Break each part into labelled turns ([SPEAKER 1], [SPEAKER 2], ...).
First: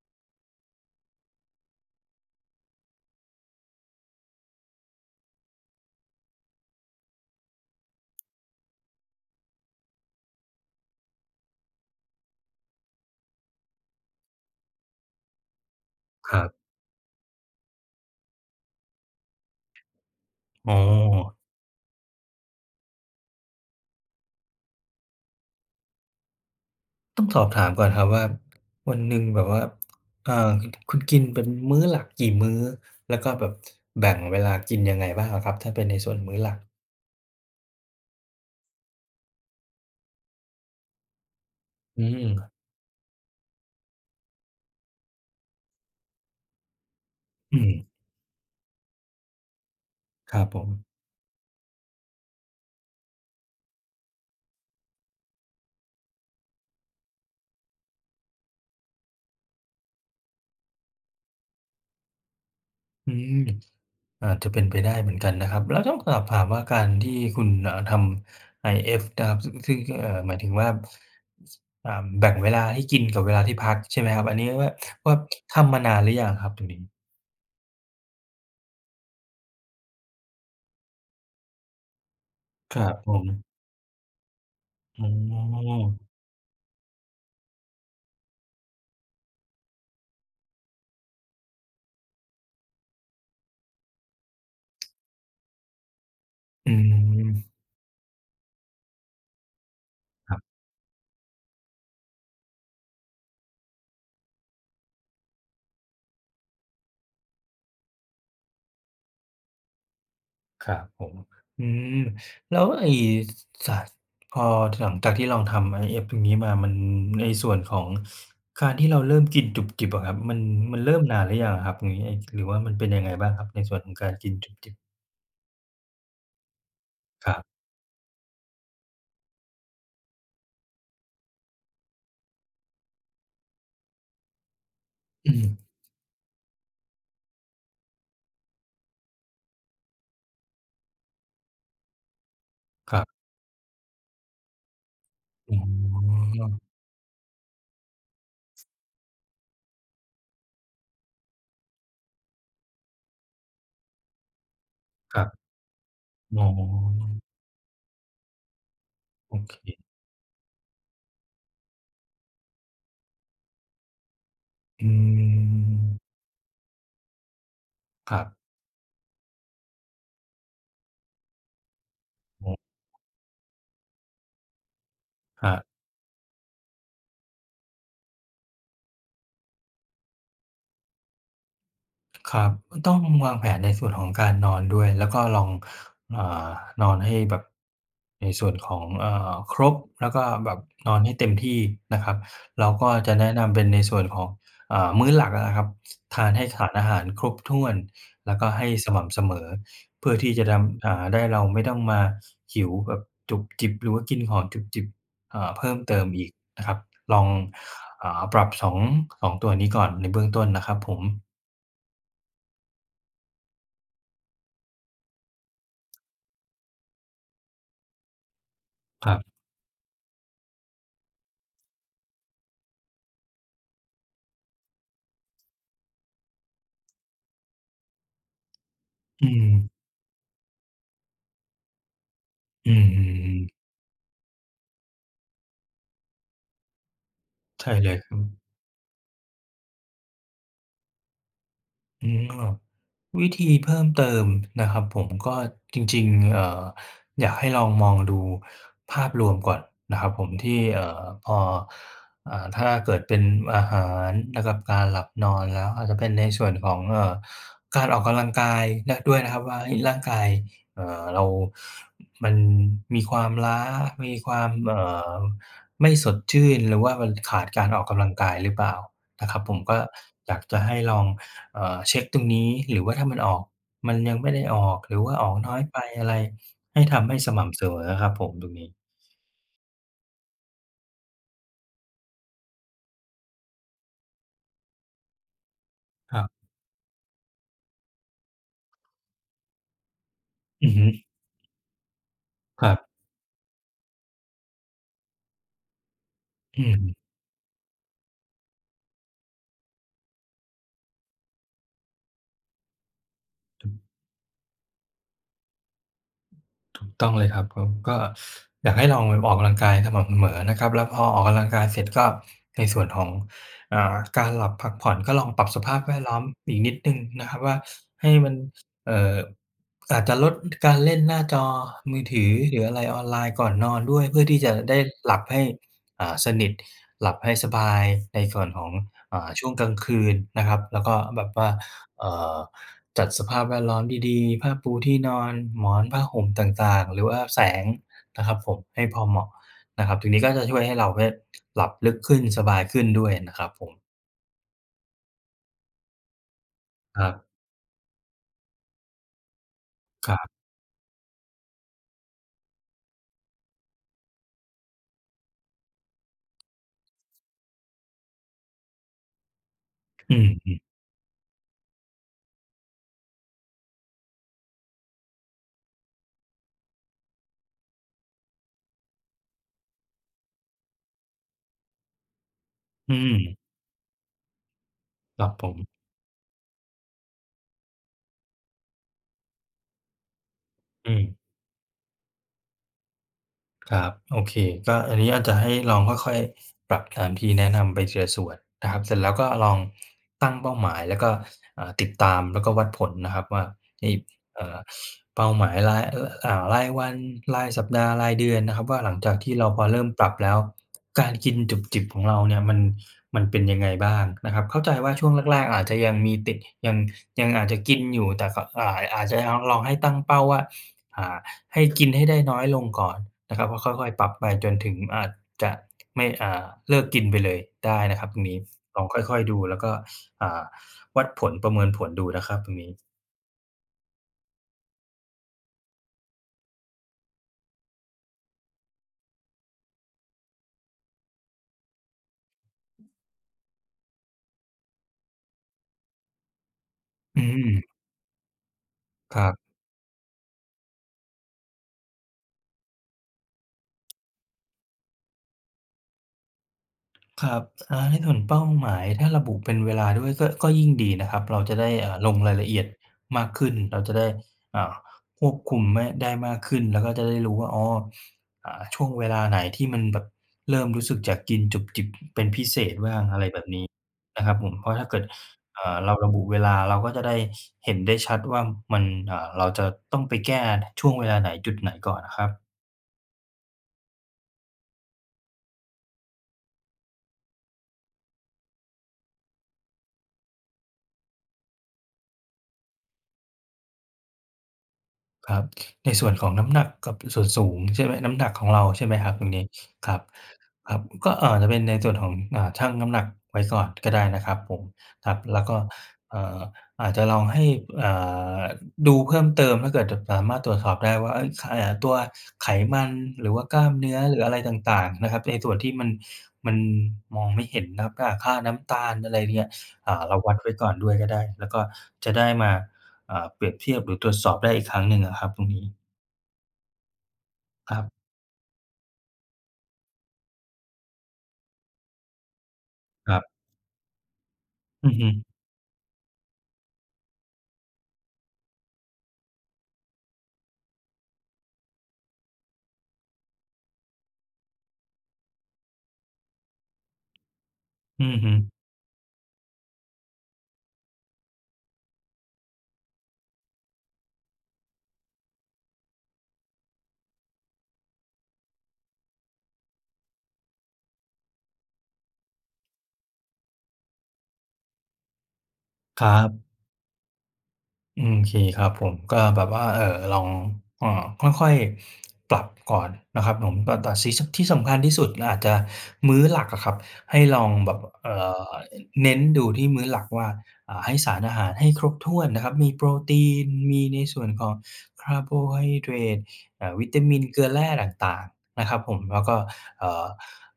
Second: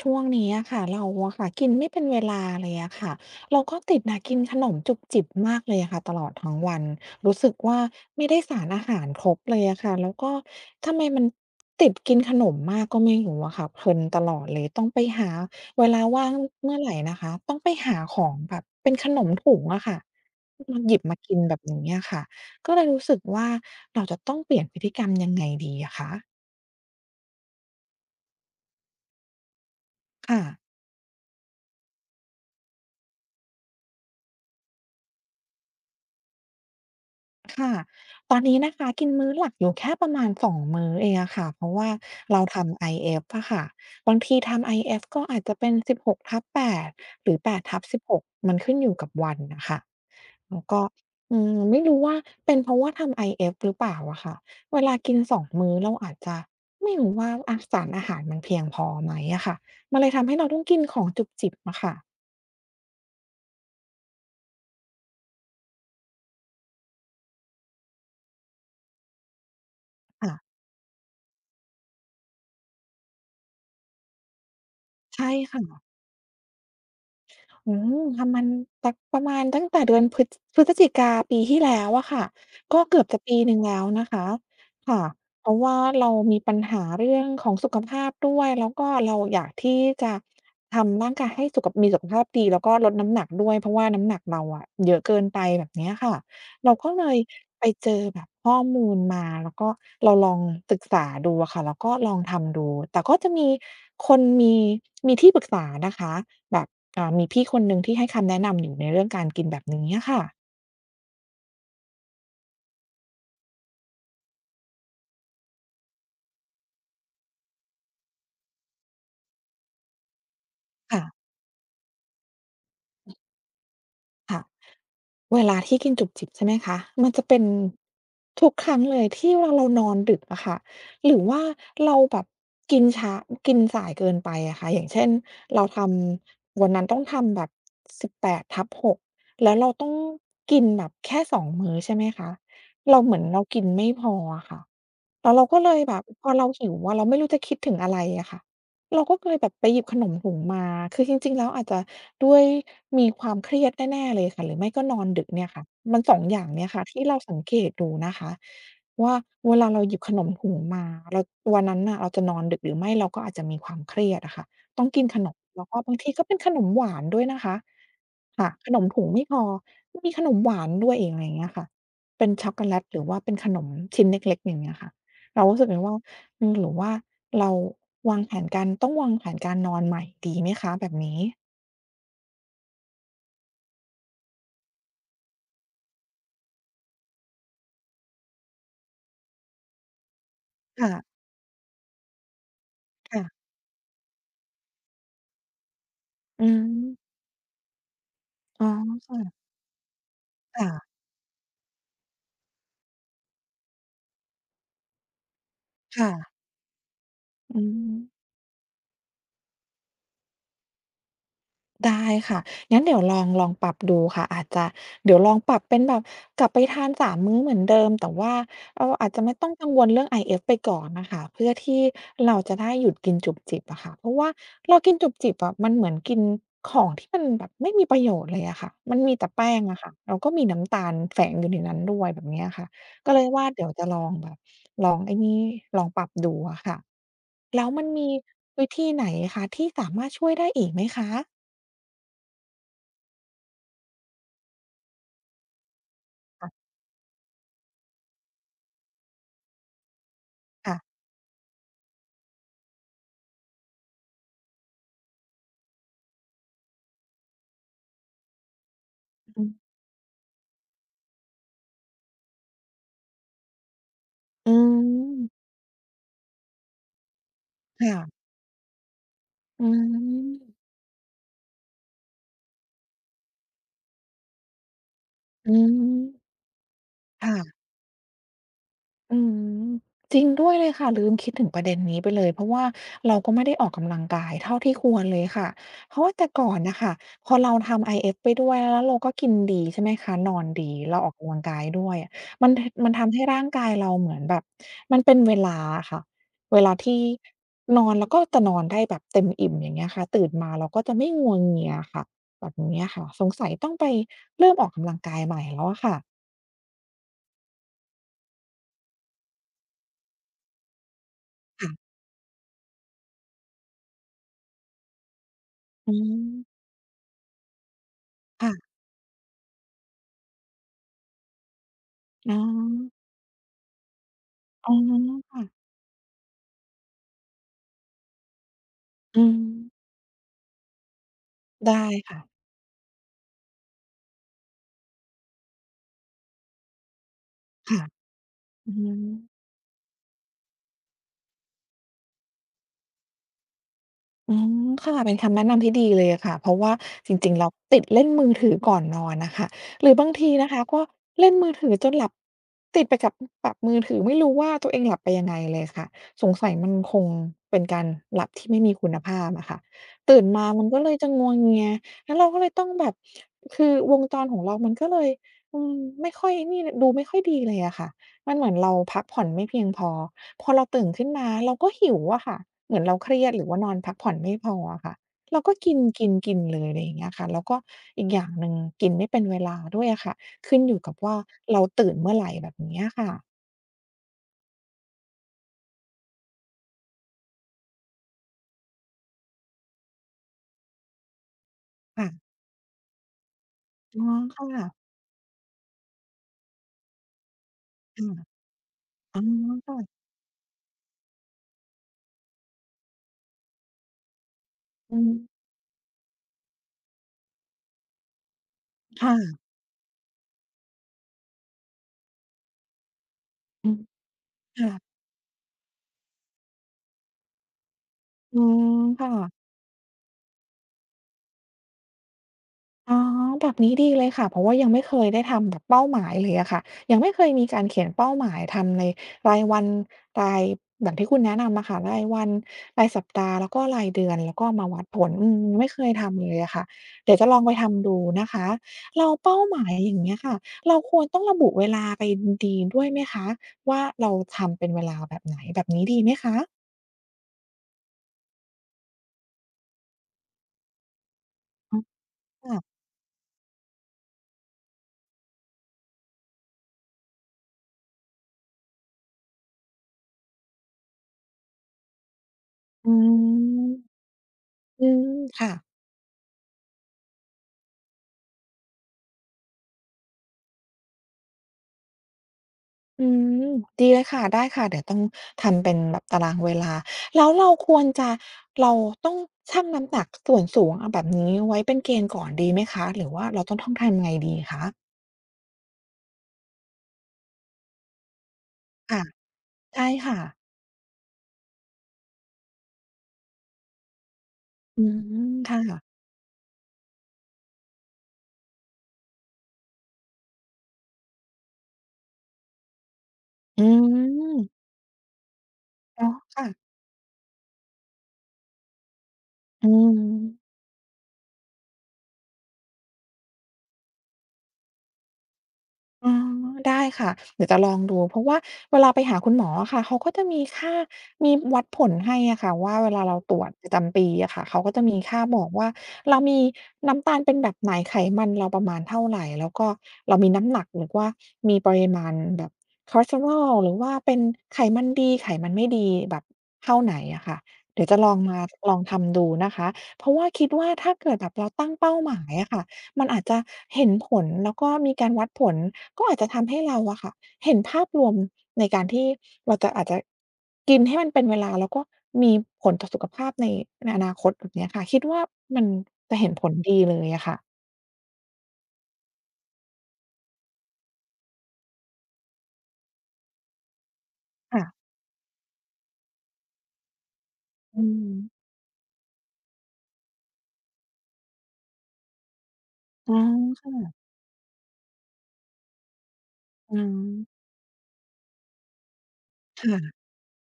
[SPEAKER 1] ช่วงนี้อะค่ะ เราอะค่ะกินไม่เป็นเวลาเลยอะค่ะ เราก็ติดน่ะ กินขนมจุบจิบมากเลยอะค่ะตลอดทั้งวัน รู้สึกว่าไม่ได้สารอาหารครบเลยอะค่ะ แล้วก็ ทำไมมัน ติดกินขนมมากก็ไม่รู้อะค่ะ? เพลินตลอดเลย ต้องไปหา เวลาว่า
[SPEAKER 2] ค
[SPEAKER 1] ง
[SPEAKER 2] ร
[SPEAKER 1] อ
[SPEAKER 2] ับ
[SPEAKER 1] เมื่อไหร่นะคะ ต้องไปหาของแบบเป็นขนมถุงอะค่ะ อ
[SPEAKER 2] อ
[SPEAKER 1] อ
[SPEAKER 2] ๋
[SPEAKER 1] ื
[SPEAKER 2] อ
[SPEAKER 1] ม หยิบมากินแบบนี้อะค่ะ ก็เลยรู้สึกว่า เราจะต้องเปลี่ยนพฤติกรรม ยังไงดีอะคะ?
[SPEAKER 2] ต้องสอบถามก่อนครับว่า วันหนึ่งแบบว่า
[SPEAKER 1] ค
[SPEAKER 2] อ่า
[SPEAKER 1] ่ะ
[SPEAKER 2] คุณ คุณกินเป็นมื้อหลักกี่มื้อ? แล้วก็แบบแบ่งเวลากินยังไงบ้างอะครับ? ถ้าเป็นในส่วนมื้อหลัก
[SPEAKER 1] ค่ะ ตอนนี้นะคะ กินมื้อหลักอยู่แค่ประมาณ 2 มื้อเองอะค่ะ เพราะว่า
[SPEAKER 2] อื
[SPEAKER 1] เรา
[SPEAKER 2] ม
[SPEAKER 1] ทำ IF อะค่ะ บางทีทำ IF ก็อาจจะเป็น 16/8 หรือ แป
[SPEAKER 2] อื
[SPEAKER 1] ดทับ
[SPEAKER 2] ม
[SPEAKER 1] สิบหก มันขึ้นอยู่กับวันอะค่ะ
[SPEAKER 2] ครับ
[SPEAKER 1] แล
[SPEAKER 2] ผ
[SPEAKER 1] ้วก
[SPEAKER 2] ม
[SPEAKER 1] ็ อืม ไม่รู้ว่าเป็นเพราะว่าทำ IF หรือเปล่าอะค่ะ เวลากิน 2 มื้อ เราอาจจะ ไม่รู้ว่า อะ สารอาหารมันเพียงพอไหมอะค่ะ มันเลยทำให้เราต้องกินของจุบจิบอะค่ะ
[SPEAKER 2] อือ อาจจะเป็นไปได้เหมือนกันนะครับ แล้วต้องสอบถามว่า การที่คุณ อ่า ทำ IF นะครับ ซึ่ง ซึ่ง ซึ่ง เอ่อ ห
[SPEAKER 1] ค
[SPEAKER 2] ม
[SPEAKER 1] ่
[SPEAKER 2] าย
[SPEAKER 1] ะ
[SPEAKER 2] ถึงว่า อ่า แบ่งเวลาให้กินกับเวลาที่พักใช่ไหมครับ? อันนี้ไว้ว่า ว่า
[SPEAKER 1] ใช
[SPEAKER 2] บ
[SPEAKER 1] ่
[SPEAKER 2] ท
[SPEAKER 1] ค่
[SPEAKER 2] ำมา
[SPEAKER 1] ะ
[SPEAKER 2] นานหรือยังครับตรงนี้?
[SPEAKER 1] อืม ทำมัน สักประมาณตั้งแต่เดือนพฤศ พฤศจิกาปีที่แล้วอะค่ะ
[SPEAKER 2] ค
[SPEAKER 1] ก็
[SPEAKER 2] รั
[SPEAKER 1] เก
[SPEAKER 2] บ
[SPEAKER 1] ือบ
[SPEAKER 2] ผ
[SPEAKER 1] จะปี
[SPEAKER 2] ม
[SPEAKER 1] หนึ่งแล้วนะคะ ค่ะ
[SPEAKER 2] อ๋
[SPEAKER 1] เพราะว่าเ
[SPEAKER 2] อ
[SPEAKER 1] รามีปัญหาเรื่องของสุขภาพด้วย แล้วก็เราอยากที่จะทำร่างกายให้สุขะ มีสุขภาพดี แล้วก็ลดน้ำหนักด้วย เพราะว่าน้ำหนักเราอะเยอะเกินไป แบบเนี้ยค่ะ
[SPEAKER 2] อ
[SPEAKER 1] เ
[SPEAKER 2] ื
[SPEAKER 1] ราก็เลย
[SPEAKER 2] ม
[SPEAKER 1] ไปเจอแบบข้อมูลมา แล้วก็เราล
[SPEAKER 2] ค
[SPEAKER 1] อ
[SPEAKER 2] ร
[SPEAKER 1] ง
[SPEAKER 2] ับ
[SPEAKER 1] ศึกษาดูอะค่ะ แล้วก็ลองทำดู แต่ก็จะมีคน มี มีที่ปรึกษานะคะ แบบ อ่า มีพี่คนหนึ่งที่ให้คำแนะนำอยู่ในเรื่องการกินแบบนี้อะค่ะ
[SPEAKER 2] ครับผม อืม แล้วไอ้ ซ สะ พอ ท หลังจากที่ลองทำ IF ตรงนี้มา มัน ในส่วนของ การที่เราเริ่มกินจุบจิบอะครับ มัน มันเริ
[SPEAKER 1] ค
[SPEAKER 2] ่
[SPEAKER 1] ่
[SPEAKER 2] ม
[SPEAKER 1] ะ
[SPEAKER 2] นานหรือยังอะครับตรงนี้? ไอ้ หรือว่ามันเป็นยังไงบ้างครับ ในส่วนของการกิน
[SPEAKER 1] ค่ะ
[SPEAKER 2] จุบจิบ?
[SPEAKER 1] เวลาที่กินจุบจิบใช่ไหมคะ? มันจะ
[SPEAKER 2] ค
[SPEAKER 1] เ
[SPEAKER 2] ร
[SPEAKER 1] ป
[SPEAKER 2] ั
[SPEAKER 1] ็
[SPEAKER 2] บ
[SPEAKER 1] น ทุกครั้งเลย ที่เวลาเรานอนดึกอะค่ะ หรือว่าเราแบบกินช้า อ กินสายเกินไปอะค่ะ อย่างเช่น
[SPEAKER 2] อื
[SPEAKER 1] เร
[SPEAKER 2] ม
[SPEAKER 1] าทำ วันนั้นต้องทำแบบ 18/6 แล้วเราต้องกินแบบแค่ 2 มื้อ ใช่ไหมคะ เ
[SPEAKER 2] ค
[SPEAKER 1] รา
[SPEAKER 2] รับ
[SPEAKER 1] เหมือนเรากินไม่พออะค่ะ แล้วเรา
[SPEAKER 2] อ๋
[SPEAKER 1] ก็เลยแบบพอเรา
[SPEAKER 2] อ
[SPEAKER 1] หิวอะ เราไม่รู้จะคิดถึงอะไรอะค่ะ เราก็ ก็เลยแบบไปหยิบขนมถุงมา คือจริง ๆ แล้วอาจจะด้วย มีความเครียดแน่ ๆ เลยค่ะ หรือไม่ก็นอน
[SPEAKER 2] ค
[SPEAKER 1] ด
[SPEAKER 2] ร
[SPEAKER 1] ึ
[SPEAKER 2] ั
[SPEAKER 1] ก
[SPEAKER 2] บ
[SPEAKER 1] เนี่ยค่ะ มัน 2 อย
[SPEAKER 2] อ
[SPEAKER 1] ่า
[SPEAKER 2] ๋
[SPEAKER 1] งเนี่ยค่ะ ที่เรา
[SPEAKER 2] อ
[SPEAKER 1] สังเกตดูนะคะว่า
[SPEAKER 2] โอ
[SPEAKER 1] เว
[SPEAKER 2] เ
[SPEAKER 1] ลาเร
[SPEAKER 2] ค
[SPEAKER 1] าหยิบขนมถุงมา แล้ววันนั้นน่ะเราจะนอนดึก หรือไม่เราก็อาจจะมีความเครียดอะค่ะต้
[SPEAKER 2] อ
[SPEAKER 1] อ
[SPEAKER 2] ื
[SPEAKER 1] งกินขนม แล้วก็บาง
[SPEAKER 2] ม
[SPEAKER 1] ทีก็เป็นขนมหวานด้วยนะคะ
[SPEAKER 2] ครับ
[SPEAKER 1] ค่ะ ขนมถุงไม่พอ ยังมีขนมหวานด้วยอีก อะไรอย่างเงี้ยค่ะ เป็นช
[SPEAKER 2] โ
[SPEAKER 1] ็อก
[SPEAKER 2] อ
[SPEAKER 1] โกแลต หรือว่าเป็นขนมชิ้นเล็ก ๆ อย่างเงี้ยค่ะ เรา
[SPEAKER 2] คร
[SPEAKER 1] ร
[SPEAKER 2] ั
[SPEAKER 1] ู้
[SPEAKER 2] บ
[SPEAKER 1] สึกเลยว่า อืม หรือว่าเราวางแผนการ ต้องวางแผนการนอนใหม่ดีไหมคะ แบบนี้?
[SPEAKER 2] ครับ อ ต้องอือวางแผนในส่วนของการนอนด้วย แล้วก็ลอง อ่า นอนให้แบบ ในส่วนของ อ่า ครบแล้วก็แบบ
[SPEAKER 1] ค่
[SPEAKER 2] นอน
[SPEAKER 1] ะ
[SPEAKER 2] ให้เต็มที่นะครับ แล้วก็จ
[SPEAKER 1] ค
[SPEAKER 2] ะ
[SPEAKER 1] ่
[SPEAKER 2] แนะ
[SPEAKER 1] ะ
[SPEAKER 2] นำเป็นในส่วนของ เอ่อ มื้อหลักอะนะครับ ทานให
[SPEAKER 1] อื
[SPEAKER 2] ้สารอาห
[SPEAKER 1] ม
[SPEAKER 2] ารครบถ้วน แล้วก็ใ
[SPEAKER 1] อ
[SPEAKER 2] ห
[SPEAKER 1] ๋
[SPEAKER 2] ้
[SPEAKER 1] อ
[SPEAKER 2] สม่
[SPEAKER 1] ค
[SPEAKER 2] ำ
[SPEAKER 1] ่
[SPEAKER 2] เส
[SPEAKER 1] ะ
[SPEAKER 2] มอ เพื่อที่จะด
[SPEAKER 1] ค่ะ
[SPEAKER 2] ำ อ่า ได้ เราไม่ต้องมาหิวแบบจุบจิบ หรือว่ากินหองจุบจิบ อ่า เพิ่มเติ
[SPEAKER 1] ค
[SPEAKER 2] ม
[SPEAKER 1] ่
[SPEAKER 2] อีก
[SPEAKER 1] ะ
[SPEAKER 2] นะครับ ลอง
[SPEAKER 1] อือฮ
[SPEAKER 2] อ่
[SPEAKER 1] ึ
[SPEAKER 2] า ปรับ 2- 2 ตัวนี้ก่อนในเบื้องต้นนะครับผม
[SPEAKER 1] ได้ค่ะ งั้นเดี๋ยวลอง ลองปรับดูค่ะ อาจจะ เดี๋ยวลองปรับเป็นแบบกลับไปทาน 3 มื้อเหมือนเดิม แต่ว่า เออ อ
[SPEAKER 2] ค
[SPEAKER 1] าจ
[SPEAKER 2] รั
[SPEAKER 1] จ
[SPEAKER 2] บ
[SPEAKER 1] ะไม่ต้องกังวลเรื่อง IF ไปก่อนน่ะค่ะ เพื่อที่เราจะได้หยุดกินจุบจิบอะค่ะ เพราะว่าเรากินจุบจิบอะ มันเหมือนกินของที่มันแบบไม่มีประโยชน์เลยอะค่ะ มันมีแ
[SPEAKER 2] อ
[SPEAKER 1] ต
[SPEAKER 2] ื
[SPEAKER 1] ่แป้ง
[SPEAKER 2] ม
[SPEAKER 1] อะค่ะ แล้วก็มีน้ำตาลแฝงอยู่ในนั้นด้วย แบบเนี้ยอะค่ะ
[SPEAKER 2] อื
[SPEAKER 1] ก็เลย
[SPEAKER 2] ม
[SPEAKER 1] ว่า
[SPEAKER 2] ๆ ๆ
[SPEAKER 1] เดี๋ยวจะลองแบบ ลองไอ้นี่ ลองปรับ ดูอะค่ะ แล
[SPEAKER 2] ใช
[SPEAKER 1] ้ว
[SPEAKER 2] ่
[SPEAKER 1] มั
[SPEAKER 2] เ
[SPEAKER 1] น
[SPEAKER 2] ลย
[SPEAKER 1] มี
[SPEAKER 2] ครับ
[SPEAKER 1] วิธีไหนคะที่สามารถช่วยได้อีกไหมคะ?
[SPEAKER 2] อือ อ้อ วิธีเพิ่มเติมนะครับผม ก็จริง ๆ เอ่
[SPEAKER 1] ค่ะ
[SPEAKER 2] อ อยากให้ลองมองดูภาพรวมก่อนนะครับผม ที่
[SPEAKER 1] ค่
[SPEAKER 2] เอ
[SPEAKER 1] ะ
[SPEAKER 2] ่อ พอ อ่า ถ้าเกิดเป็นอาหารนะครับ การหลับนอนแล้ว อาจจะเป็นในส่วนของ เอ่อ การออกกำลังกายนะ ด้วยน
[SPEAKER 1] อื
[SPEAKER 2] ะ
[SPEAKER 1] อ
[SPEAKER 2] คร
[SPEAKER 1] ฮ
[SPEAKER 2] ับว
[SPEAKER 1] ึ
[SPEAKER 2] ่า ไอ้ร่างกาย เอ่อ เรา อ มันมีความล้า มีควา
[SPEAKER 1] อื
[SPEAKER 2] ม เอ่อ
[SPEAKER 1] ม
[SPEAKER 2] ไม่สดชื่น หรือว่ามันขาดการอ
[SPEAKER 1] ค
[SPEAKER 2] อกก
[SPEAKER 1] ่
[SPEAKER 2] ำลั
[SPEAKER 1] ะ
[SPEAKER 2] งกายหรือเปล่า? นะครับผม
[SPEAKER 1] อื
[SPEAKER 2] ก็อยาก
[SPEAKER 1] ม
[SPEAKER 2] จะให้ลอง เอ่อ เช็กตรงนี้ หรือว่าถ้ามันออก มันยังไม่ได้ออก หรือว่าออก
[SPEAKER 1] อ
[SPEAKER 2] น
[SPEAKER 1] ื
[SPEAKER 2] ้อยไปอะไร
[SPEAKER 1] ม
[SPEAKER 2] ให้ทำให้
[SPEAKER 1] ค
[SPEAKER 2] ส
[SPEAKER 1] ่
[SPEAKER 2] ม่
[SPEAKER 1] ะ
[SPEAKER 2] ำเสมออะครับผม ตรงนี้
[SPEAKER 1] อืม จริงด้วยเลยค่ะ ลืมคิดถึงประเด็นนี้ไปเลย เพราะว่าเราก็ไม่ได้ออกกำลังกายเท่าที่ควรเลยค่ะ เพราะว่า
[SPEAKER 2] ค
[SPEAKER 1] แ
[SPEAKER 2] รั
[SPEAKER 1] ต่
[SPEAKER 2] บ
[SPEAKER 1] ก่อนน่ะค่ะ พอเราทำ IF ไปด้วย ล แล้วเราก็กินดี ใช่ไหมคะ นอนด
[SPEAKER 2] อื
[SPEAKER 1] ี
[SPEAKER 2] อฮึ
[SPEAKER 1] เราออกกำลังกายด้วย มัน ท
[SPEAKER 2] ครับ
[SPEAKER 1] มันทำให้ร่างกายเราเหมือนแบบมันเป็นเวลาอะค่ะ เว
[SPEAKER 2] อื
[SPEAKER 1] ลาท
[SPEAKER 2] ม
[SPEAKER 1] ี่ นอนเราก็จะนอนได้แบบ เต็มอิ่ม อย่างเงี้ยค่ะ ตื่นมาเราก็จะไม่งัวเงียอะค่ะ แบบเนี้ยค่ะ สงสัยต้องไปเริ่มออกกำลังกายใหม่แล้วอะค่ะ
[SPEAKER 2] ถูกต้องเลยครับผม ก็อยากให้ลองไป ออกกำลังกายสม่ำเสมอนะครับ แล้วพอออกกำลังกา
[SPEAKER 1] ค
[SPEAKER 2] ย
[SPEAKER 1] ่ะ
[SPEAKER 2] เสร็จ ก็ในส่วนของ อ่า การหลับพักผ่อน ก็ลองปรับสภาพ
[SPEAKER 1] อ
[SPEAKER 2] แ
[SPEAKER 1] ื
[SPEAKER 2] วดล้อม
[SPEAKER 1] ม
[SPEAKER 2] อีกนิดหนึ่งนะครับว่า ให้มัน
[SPEAKER 1] ค่ะ
[SPEAKER 2] เอ่อ อาจจะลด อ การเล่นหน้าจอมือถื
[SPEAKER 1] อ
[SPEAKER 2] อ
[SPEAKER 1] ๋อ
[SPEAKER 2] หรืออะไรออนไลน์ก่อนนอนด้วย เพื่อที่จะ
[SPEAKER 1] อ๋
[SPEAKER 2] ได
[SPEAKER 1] อ
[SPEAKER 2] ้หลับ
[SPEAKER 1] ค
[SPEAKER 2] ให
[SPEAKER 1] ่
[SPEAKER 2] ้
[SPEAKER 1] ะ
[SPEAKER 2] อ่า สนิท หลับให้สบาย ในส่วนของ อ
[SPEAKER 1] อ
[SPEAKER 2] ่
[SPEAKER 1] ื
[SPEAKER 2] า ช่วงกลา
[SPEAKER 1] ม
[SPEAKER 2] งคืนนะครับ แล้วก็แบบว่า
[SPEAKER 1] ได้
[SPEAKER 2] เอ่
[SPEAKER 1] ค่ะ
[SPEAKER 2] อ จัดสภาพแวดล้อมดี ๆ ผ้าปูที่นอน หมอน ผ้าห่มต่าง ๆ หรือว่าแสง
[SPEAKER 1] ค่ะ
[SPEAKER 2] นะครับผม
[SPEAKER 1] อือ
[SPEAKER 2] ให
[SPEAKER 1] ฮ
[SPEAKER 2] ้พอเหมา
[SPEAKER 1] ึ
[SPEAKER 2] ะนะครับ ตรงนี้ก็จะช่วยให้เราเนี่ย หลับลึกขึ้น สบายขึ้นด้วยนะครับผม
[SPEAKER 1] อืม ค่ะ เป็นคำแนะนำที่ดีเลยอะค่ะ เพราะว่า
[SPEAKER 2] ครั
[SPEAKER 1] จ
[SPEAKER 2] บ
[SPEAKER 1] ริง ๆ แล้วติด เล่นมือถือก่อนนอนน่ะ ค่ะ หรือบา
[SPEAKER 2] ค
[SPEAKER 1] ง
[SPEAKER 2] ร
[SPEAKER 1] ท
[SPEAKER 2] ับ
[SPEAKER 1] ีนะคะ ก็เล่นมือถือจนหลับ ติดไปกับ อ แบบมือถือไม่รู้ว่าตัวเองหลับไปยังไงเลยค่ะ สงสัยมันคงเป็นการหลับที่ไม่มีคุณภาพอะค่ะ
[SPEAKER 2] อ
[SPEAKER 1] ต
[SPEAKER 2] ื
[SPEAKER 1] ื่นมา
[SPEAKER 2] อ ๆ
[SPEAKER 1] มันก็เลยจะงัวเงีย แล้วเราก็เลยต้องแบบ คือวงจรของเรามันก็เลย อืม ไม่ค่อยไอ้นี่ ดูไม่ค่อยดีเลยอะค่ะ มันเหมือนเราพักผ่อนไม่เพียงพอ พอเราตื่นขึ้นมา เราก็หิวอะค่ะ เหมือน
[SPEAKER 2] อ
[SPEAKER 1] เ
[SPEAKER 2] ื
[SPEAKER 1] ราเครียด
[SPEAKER 2] ม
[SPEAKER 1] หรือว่านอนพักผ่อนไม่พออะค่ะ
[SPEAKER 2] ครับ
[SPEAKER 1] เรา
[SPEAKER 2] ผ
[SPEAKER 1] ก็
[SPEAKER 2] ม
[SPEAKER 1] กิน ๆ ๆ เลย อะไรอย่างเงี้ยค่ะ แล้วก็อีกอย่างหนึ่ง กินไม่เป็นเวลาด้วยอะค่ะ ขึ้นอยู่
[SPEAKER 2] อื
[SPEAKER 1] กับว
[SPEAKER 2] ม
[SPEAKER 1] ่า เราตื่นเมื่อไหร่ แบบเนี้ยอะค่ะ
[SPEAKER 2] ครับ โอเค ก็อันนี้อาจจะให้ลองค่อย ๆ ปรับตามที่ แนะนำไปทีละส่วนนะครับ เสร็จแล้วก็ลองตั้งเป้าหมาย แล้วก็ อ่า ติด
[SPEAKER 1] ค่
[SPEAKER 2] ตา
[SPEAKER 1] ะ
[SPEAKER 2] ม แล้วก็วัดผลนะครับว่า ไอ้
[SPEAKER 1] อ๋อ ค
[SPEAKER 2] เอ
[SPEAKER 1] ่
[SPEAKER 2] ่อ
[SPEAKER 1] ะ
[SPEAKER 2] เป้าหมายราย เอ๊อะ อ่า รายวัน รายสัปดาห์
[SPEAKER 1] ค่
[SPEAKER 2] ร
[SPEAKER 1] ะ
[SPEAKER 2] ายเดือนนะครับว่า หลังจา
[SPEAKER 1] อ
[SPEAKER 2] ก
[SPEAKER 1] ๋อ
[SPEAKER 2] ที่เราพอ
[SPEAKER 1] ค่
[SPEAKER 2] เริ่
[SPEAKER 1] ะ
[SPEAKER 2] มปรับแล้ว การกินจุบจิบของเราเนี่ย มัน มันเป็นยังไงบ้าง? นะครับ เข้าใจว่
[SPEAKER 1] อ
[SPEAKER 2] าช
[SPEAKER 1] ื
[SPEAKER 2] ่วง
[SPEAKER 1] ม
[SPEAKER 2] แรก ๆ อาจจะยังมีติด ยัง ยังอาจจะกินอยู่แต่กะ อ่าย อ
[SPEAKER 1] ค
[SPEAKER 2] าจ
[SPEAKER 1] ่
[SPEAKER 2] จะย
[SPEAKER 1] ะ
[SPEAKER 2] อง ลองให้ตั้งเป้าว่า อ่า ให้กินให้ได้น้อยลงก่อนนะครับ ก็
[SPEAKER 1] อืม
[SPEAKER 2] ค่อย ๆ ปรับไปจน
[SPEAKER 1] ค
[SPEAKER 2] ถ
[SPEAKER 1] ่
[SPEAKER 2] ึง
[SPEAKER 1] ะ
[SPEAKER 2] อาจจะ ไม่ อ่า เลิกกินไปเลย ได้นะครับตรงนี
[SPEAKER 1] อ๋
[SPEAKER 2] ้
[SPEAKER 1] อ
[SPEAKER 2] ลองค่
[SPEAKER 1] ค่
[SPEAKER 2] อย ๆ
[SPEAKER 1] ะ
[SPEAKER 2] ดูแล้วก็ อ่า วัดผลประเมินผลดูนะครับ ตรงนี้
[SPEAKER 1] อ๋อ แบบนี้ดีเลยค่ะ เพราะว่ายังไม่เคยได้ทำแบบเป้าหมายเลยอะค่ะ ยังไม่เคยมีการเขียนเป้าหมายทำในรายวัน ราย อย่างที่คุณแนะนำอะค่ะ รายวัน รายสัปดาห์ แล้วก็รายเดือน แล้วก็มาวัดผล อืม ไม่เคยทำเลยอะค่ะ เดี๋ย
[SPEAKER 2] อ
[SPEAKER 1] ว
[SPEAKER 2] ื
[SPEAKER 1] จะลองไป
[SPEAKER 2] ม
[SPEAKER 1] ทำดูนะคะ แล้ว
[SPEAKER 2] คร
[SPEAKER 1] เ
[SPEAKER 2] ั
[SPEAKER 1] ป
[SPEAKER 2] บ
[SPEAKER 1] ้าหมายอย่างเงี้ยค่ะ เราควรต้องระบุเวลาไป อ ดีด้วยไหมคะว่า เราทำเป็นเวลาแบบไหน? แบบนี้ดีไหมคะ?
[SPEAKER 2] ครับ อ่า ให้ส่วนเป้าหมาย ถ้าระบุเป็นเวลาด้วยก็ ก็ยิ่งดีนะครับ เราจะได้
[SPEAKER 1] อืม
[SPEAKER 2] อ่า ลงรายล
[SPEAKER 1] ค
[SPEAKER 2] ะ
[SPEAKER 1] ่
[SPEAKER 2] เอีย
[SPEAKER 1] ะ
[SPEAKER 2] ดมากขึ้น เราจะได้ อ่า ควบคุมไม่ ได้มากขึ้น แล้วก็จะได้รู้ว่า อ๋อ อ่า ช่วงเวลาไหนที่มันแบบเริ่มรู้สึกอยากกินจุบจิบ เป็นพิเศษ
[SPEAKER 1] อ
[SPEAKER 2] บ
[SPEAKER 1] ื
[SPEAKER 2] ้าง อะไ
[SPEAKER 1] ม
[SPEAKER 2] รแบบนี้นะครับผม เพราะถ
[SPEAKER 1] อ
[SPEAKER 2] ้
[SPEAKER 1] ื
[SPEAKER 2] าเกิ
[SPEAKER 1] ม
[SPEAKER 2] ด
[SPEAKER 1] ค่ะ
[SPEAKER 2] อ่า เราระบุเวลาเราก็จะได้เห็นได้ชัดว่า มัน อ่า เราจะต้องไปแก้ อ ช่วงเวลาไหน จุดไหนก่อนอะครับ
[SPEAKER 1] อืม ดีเลยค่ะ ได้ค่ะ เดี๋ยวต้องทำเป็นแบบตารางเวลา แล้วเราควรจะ เราต้องชั่งน้ำหนัก ส่วนสูง เอาแบบนี้ ไว้เป็นเกณฑ์ก่อนดีไหมคะ? หรือว่าเราต้อง ท่องทำยังไงดีคะ?
[SPEAKER 2] ครับ ในส่วนของน้ำหนักกับ อ ส่วนสูงใช่ไหม น้ำหนักของเราใช่ไ
[SPEAKER 1] ค
[SPEAKER 2] หม
[SPEAKER 1] ่ะ
[SPEAKER 2] ครับตรงนี้?
[SPEAKER 1] ใช่
[SPEAKER 2] ครับ
[SPEAKER 1] ค่ะ
[SPEAKER 2] ครับ ก็อาจจะ เป็นในส่วนของ อ่า ชั่งน้ำหนักไว้ก่อนก็ได้นะครับผม
[SPEAKER 1] อืม
[SPEAKER 2] ครับ แล้ว
[SPEAKER 1] ค
[SPEAKER 2] ก็
[SPEAKER 1] ่ะ
[SPEAKER 2] เอ่อ อาจจะลองให้ อ่า ดูเพิ่มเติม ถ้าเกิดจะสามารถตรวจสอบได้ว่า เฮ้ย ขะหยา ตัวไขมัน หรือว่ากล
[SPEAKER 1] อ
[SPEAKER 2] ้
[SPEAKER 1] ื
[SPEAKER 2] ามเนื้อ หรืออะไร
[SPEAKER 1] ม
[SPEAKER 2] ต่าง ๆ นะครับ ในส่วนที่มัน
[SPEAKER 1] อ๋อ ค่
[SPEAKER 2] ม
[SPEAKER 1] ะ
[SPEAKER 2] ันมองไม่เห็นนะครับ ก็ อะ ค่าน้ำตาล อะไรเงี้ย
[SPEAKER 1] อื
[SPEAKER 2] อ่า เราว
[SPEAKER 1] ม
[SPEAKER 2] ัดไว้ก่อนด้วยก็ได้ แล้วก็จะได้มา อ่า เปรียบเทียบ หรือตรวจสอบได้อีกครั้งหนึ่งอะครับ ตรงนี้
[SPEAKER 1] อ๋อ ได้ค่ะ เดี๋ยวจะล
[SPEAKER 2] ค
[SPEAKER 1] อ
[SPEAKER 2] ร
[SPEAKER 1] ง
[SPEAKER 2] ับ
[SPEAKER 1] ดู เพราะว่าเวลาไปหาคุณหมออะค่ะ เขาก็จะมีค่า มี อ วัดผลให้อะค่ะว่า เวลา
[SPEAKER 2] ค
[SPEAKER 1] เร
[SPEAKER 2] ร
[SPEAKER 1] า
[SPEAKER 2] ับ
[SPEAKER 1] ตรวจประจำปีอะค่ะ เขาก็จะ
[SPEAKER 2] อื
[SPEAKER 1] ม
[SPEAKER 2] อ
[SPEAKER 1] ี
[SPEAKER 2] ฮึ
[SPEAKER 1] ค่าบอกว่า เรามีน้ำตาลเป็นแบบไหน ไขมันเราประมาณเท่าไร แล้วก็เรามีน้ำหนัก หรือว่ามีปริมาณแบบคอเลสเทอรอล หรือว่าเป็นไขมันดี ไขมันไม่ดีแบบเท่าไหนอะค่ะ เดี๋ยวจะ
[SPEAKER 2] อื
[SPEAKER 1] ลอ
[SPEAKER 2] อ
[SPEAKER 1] ง
[SPEAKER 2] ฮึ
[SPEAKER 1] มา ท ลองทำดูนะคะ เพราะว่าคิดว่า ถ้าเกิดแบบเราตั้งเป้าหมายอะค่ะ มันอาจจะเห็นผล แล้วก็มีการวัดผล ก็อาจจะทำให้เราอะค่ะ เห็นภาพรวมในการที่เราจะ อาจจะ กินให้มันเป็นเวลาแล้วก็มีผลต่อสุขภาพใน ในอนาคต แบบเนี้ยอะค่ะ คิดว่ามัน
[SPEAKER 2] ครั
[SPEAKER 1] จะเห็น
[SPEAKER 2] บ
[SPEAKER 1] ผลดีเลยอะค่ะ
[SPEAKER 2] โอเค ครับผม ก็แบบว่า เอ่อ ลอง เอ่อ ค่อย ๆ ปรับก่อนนะครับผม แต่ แต่สี ส ที่ส
[SPEAKER 1] ค่
[SPEAKER 2] ำค
[SPEAKER 1] ะ
[SPEAKER 2] ัญที่สุดน่ะ อาจจะมื้อหลักอะครับ ให้ลองแบ
[SPEAKER 1] อ
[SPEAKER 2] บ
[SPEAKER 1] ือฮ
[SPEAKER 2] อ่
[SPEAKER 1] ึ
[SPEAKER 2] า เน้นดูที่มื้อ หลักว่า อ่า ให้สารอาหารให้ครบถ้วนนะครับ มีโปร
[SPEAKER 1] อ
[SPEAKER 2] ต
[SPEAKER 1] ๋อ
[SPEAKER 2] ีน
[SPEAKER 1] ค่
[SPEAKER 2] มี
[SPEAKER 1] ะ
[SPEAKER 2] ในส่วนของคาร์โบไฮเดรต อ่
[SPEAKER 1] อ
[SPEAKER 2] า
[SPEAKER 1] ื
[SPEAKER 2] วิตามิน
[SPEAKER 1] ม
[SPEAKER 2] เกลือแร่ต่าง ๆ นะครับผม แล้วก็
[SPEAKER 1] ค่
[SPEAKER 2] เอ่
[SPEAKER 1] ะ
[SPEAKER 2] อ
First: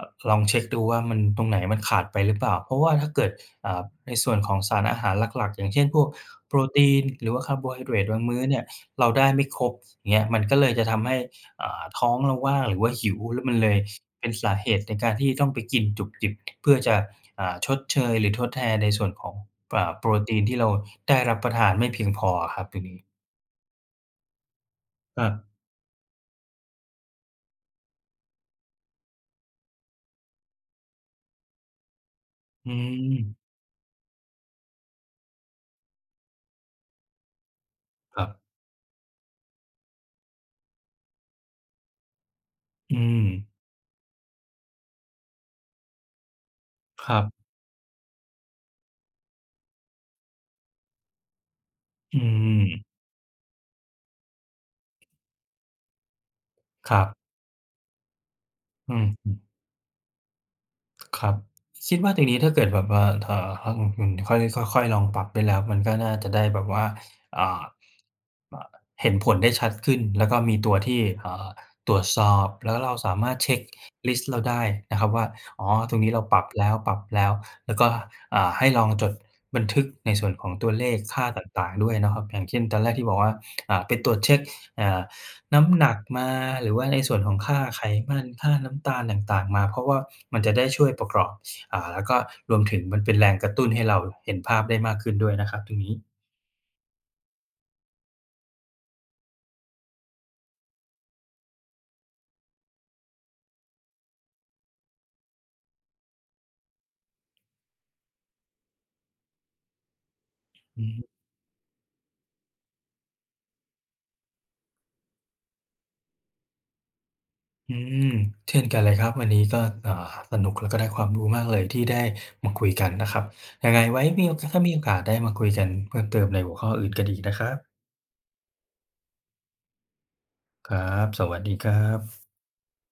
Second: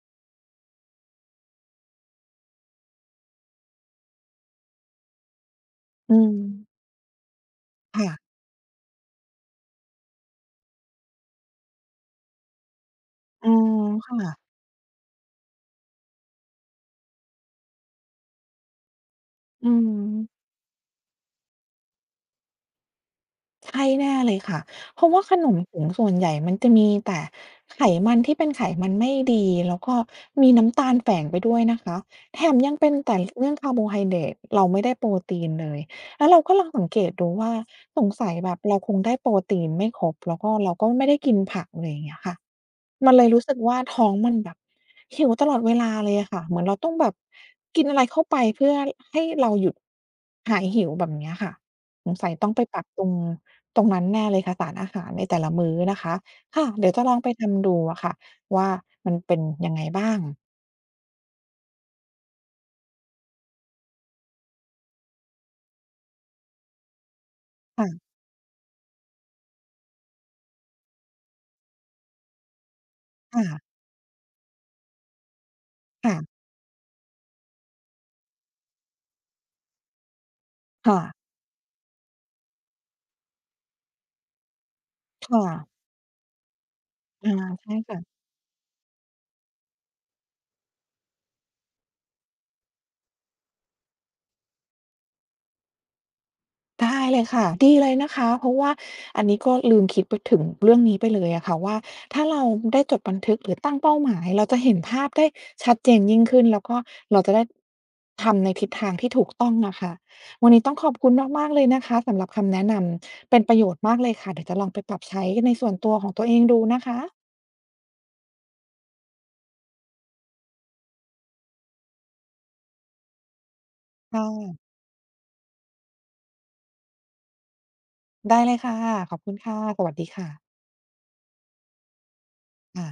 [SPEAKER 2] อ ลองเช็กดูว่ามัน ตรงไหนมันขาดไปหรือเปล่า เพราะว่าถ้าเกิด อ่า ในส่วนของสารอาหารหลัก ๆ อย่างเช่น พวก
[SPEAKER 1] อื
[SPEAKER 2] โป
[SPEAKER 1] อ
[SPEAKER 2] รตีน หรือว่าคาร์โบไฮเดร
[SPEAKER 1] ค่
[SPEAKER 2] ตบา
[SPEAKER 1] ะ
[SPEAKER 2] งมื้อเนี่ย เราได้ไม่ครบ เงี้ย มันก็เลยจะทำให้ อ่า ท้องเราว่างหรือว่าหิว แล้ว
[SPEAKER 1] อ๋
[SPEAKER 2] ม
[SPEAKER 1] อ
[SPEAKER 2] ันเลย
[SPEAKER 1] ค่
[SPEAKER 2] เป็น
[SPEAKER 1] ะ
[SPEAKER 2] สาเหตุในการที่จะต้องไปกินจุบจิบ เพื่อจะ อ่า ชดเชยหรือทดแทนในส่วนของ
[SPEAKER 1] อื
[SPEAKER 2] อ
[SPEAKER 1] อ
[SPEAKER 2] ่
[SPEAKER 1] ฮ
[SPEAKER 2] า โปร
[SPEAKER 1] ึ
[SPEAKER 2] ตีนที่เราได้รับประทานไม่เพียงพออะครับ ตรงนี้
[SPEAKER 1] ใช่แน่เลยค่ะ เพราะว
[SPEAKER 2] ค
[SPEAKER 1] ่า
[SPEAKER 2] ร
[SPEAKER 1] ขน
[SPEAKER 2] ับ
[SPEAKER 1] มถุงส่วนใหญ่มันจะมีแต่ไขมันที่เป็นไขมันไม่ดี แล้วก็มีน้ำตาลแฝงไปด้วยนะคะ แถม
[SPEAKER 2] อื
[SPEAKER 1] ยังเป็นไต๋
[SPEAKER 2] ม
[SPEAKER 1] เรื่องคาร์โบไฮเดรต เราไม่ได้โปรตีนเลย แล้วเราก็ลองสังเกตดูว่า สง
[SPEAKER 2] คร
[SPEAKER 1] ส
[SPEAKER 2] ั
[SPEAKER 1] ัย
[SPEAKER 2] บ
[SPEAKER 1] แบบเราคงได้โปรตีนไม่ครบ แล้วก็เราก็ไม่ได้กินผัก อะไรอย่างเงี้ยค่ะ
[SPEAKER 2] อื
[SPEAKER 1] มันเลยรู้
[SPEAKER 2] ม
[SPEAKER 1] สึกว่า ท้องมันแบบหิวตลอดเวลาเลยอะค่ะ เหมือนเราต้องแบ
[SPEAKER 2] ค
[SPEAKER 1] บ
[SPEAKER 2] รับ
[SPEAKER 1] กินอะไรเข้าไป เพื่อให้ ให้เราหยุด หายหิวแบบเนี้ยค่ะ สง
[SPEAKER 2] อื
[SPEAKER 1] สัยต้องไปปรั
[SPEAKER 2] ม
[SPEAKER 1] บตรง ตรงนั้นแน่เลยค่ะ สารอาหารในแต่ละมื้อนะคะ ค่ะ เดี๋
[SPEAKER 2] ค
[SPEAKER 1] ยว
[SPEAKER 2] ร
[SPEAKER 1] จ
[SPEAKER 2] ั
[SPEAKER 1] ะ
[SPEAKER 2] บ
[SPEAKER 1] ลองไปทำดูอะค่ะว่า
[SPEAKER 2] อืม
[SPEAKER 1] มัน
[SPEAKER 2] อื
[SPEAKER 1] เป็
[SPEAKER 2] อ
[SPEAKER 1] นยังไงบ้าง
[SPEAKER 2] ครับ คิดว่าตรงนี้ ถ้าเกิดแบบว่า ถ่า ฮะ อือฮือ ค่อย ค่อย ๆ ลองปรับได้แล้ว มันก็น่าจะได้แบบว่า อ่า
[SPEAKER 1] ค่ะ
[SPEAKER 2] อ่า เห็นผลได้ชัดขึ้น แล้วก็มีตัวที่ อ่า ตรวจสอบแล้วเราสามาร
[SPEAKER 1] ค
[SPEAKER 2] ถ
[SPEAKER 1] ่
[SPEAKER 2] เช็
[SPEAKER 1] ะ
[SPEAKER 2] กลิสต์เราได้นะครับว่า "อ๋อ ตรงน
[SPEAKER 1] ค
[SPEAKER 2] ี้
[SPEAKER 1] ่
[SPEAKER 2] เร
[SPEAKER 1] ะ
[SPEAKER 2] าปรับแล้ว ปรับแล้ว" แล้วก็ อ่า ให้ลองจดบันทึกในส่วนของตัวเล
[SPEAKER 1] ค่
[SPEAKER 2] ข
[SPEAKER 1] ะ
[SPEAKER 2] ค่าต่าง ๆ ด้วยเนาะครับ อย่างเช่น ตอนแรกที่บอกว่า อ่า ไปตรวจเช็ก อ่า
[SPEAKER 1] ค่
[SPEAKER 2] น้
[SPEAKER 1] ะ
[SPEAKER 2] ำหนักมา หรือว่าในส่วน
[SPEAKER 1] อ
[SPEAKER 2] ข
[SPEAKER 1] า
[SPEAKER 2] องค่า
[SPEAKER 1] ใช่
[SPEAKER 2] ไข
[SPEAKER 1] ค่ะ
[SPEAKER 2] มัน ค่าน้ำตาลต่าง ๆ มา เพราะว่ามันจะได้ช่วยประกอบ อ่า แล้วก็ รวมถึงมันเป็นแรงกระตุ้นให้เราเห็นภาพได้มากขึ้นด้วยนะครับ ตรงนี้
[SPEAKER 1] ได้เลยค่ะ ดีเลยนะคะ เพราะว่าอันนี้ก็ลืมคิดไปถึงเรื่องนี้ไปเลยอะค่ะว่า ถ้าเรา อ ได้จดบันทึกหรือตั้งเป้าหมาย เราจะเห็นภาพได้ชัดเจนยิ่งขึ้น แล้วก็เราจะได้ ทำในทิศทางที่ถูกต้องนะคะ วันนี้ต้อง
[SPEAKER 2] อื
[SPEAKER 1] ข
[SPEAKER 2] อ
[SPEAKER 1] อบ
[SPEAKER 2] ฮึ
[SPEAKER 1] คุณมาก ๆ เลยนะคะสำหรับคำแนะนำ เป็นประโยชน์มากเลยค่ะ เดี๋ยวจะลองไปปรับใช้ในส่วนตัวของตัวเองดูนะคะ
[SPEAKER 2] อืม เช่นกันเลยครับ วันนี้ก็ อ่า สนุก แล้วก็ได้ความรู้มากเลย ที่ได้มาคุยกันนะครับ ยังไงไว้
[SPEAKER 1] ค
[SPEAKER 2] ม
[SPEAKER 1] ่
[SPEAKER 2] ีโอ ก ถ้
[SPEAKER 1] ะ
[SPEAKER 2] ามีโอกาสได้มาคุยกันเพิ่มเติมในหัวข้ออื่นกันอีกนะครับ
[SPEAKER 1] ได้เลยค่ะ ขอบคุณค่ะ สวัสดีค่ะ
[SPEAKER 2] ครับ สวัสดี ครับ
[SPEAKER 1] ค่ะ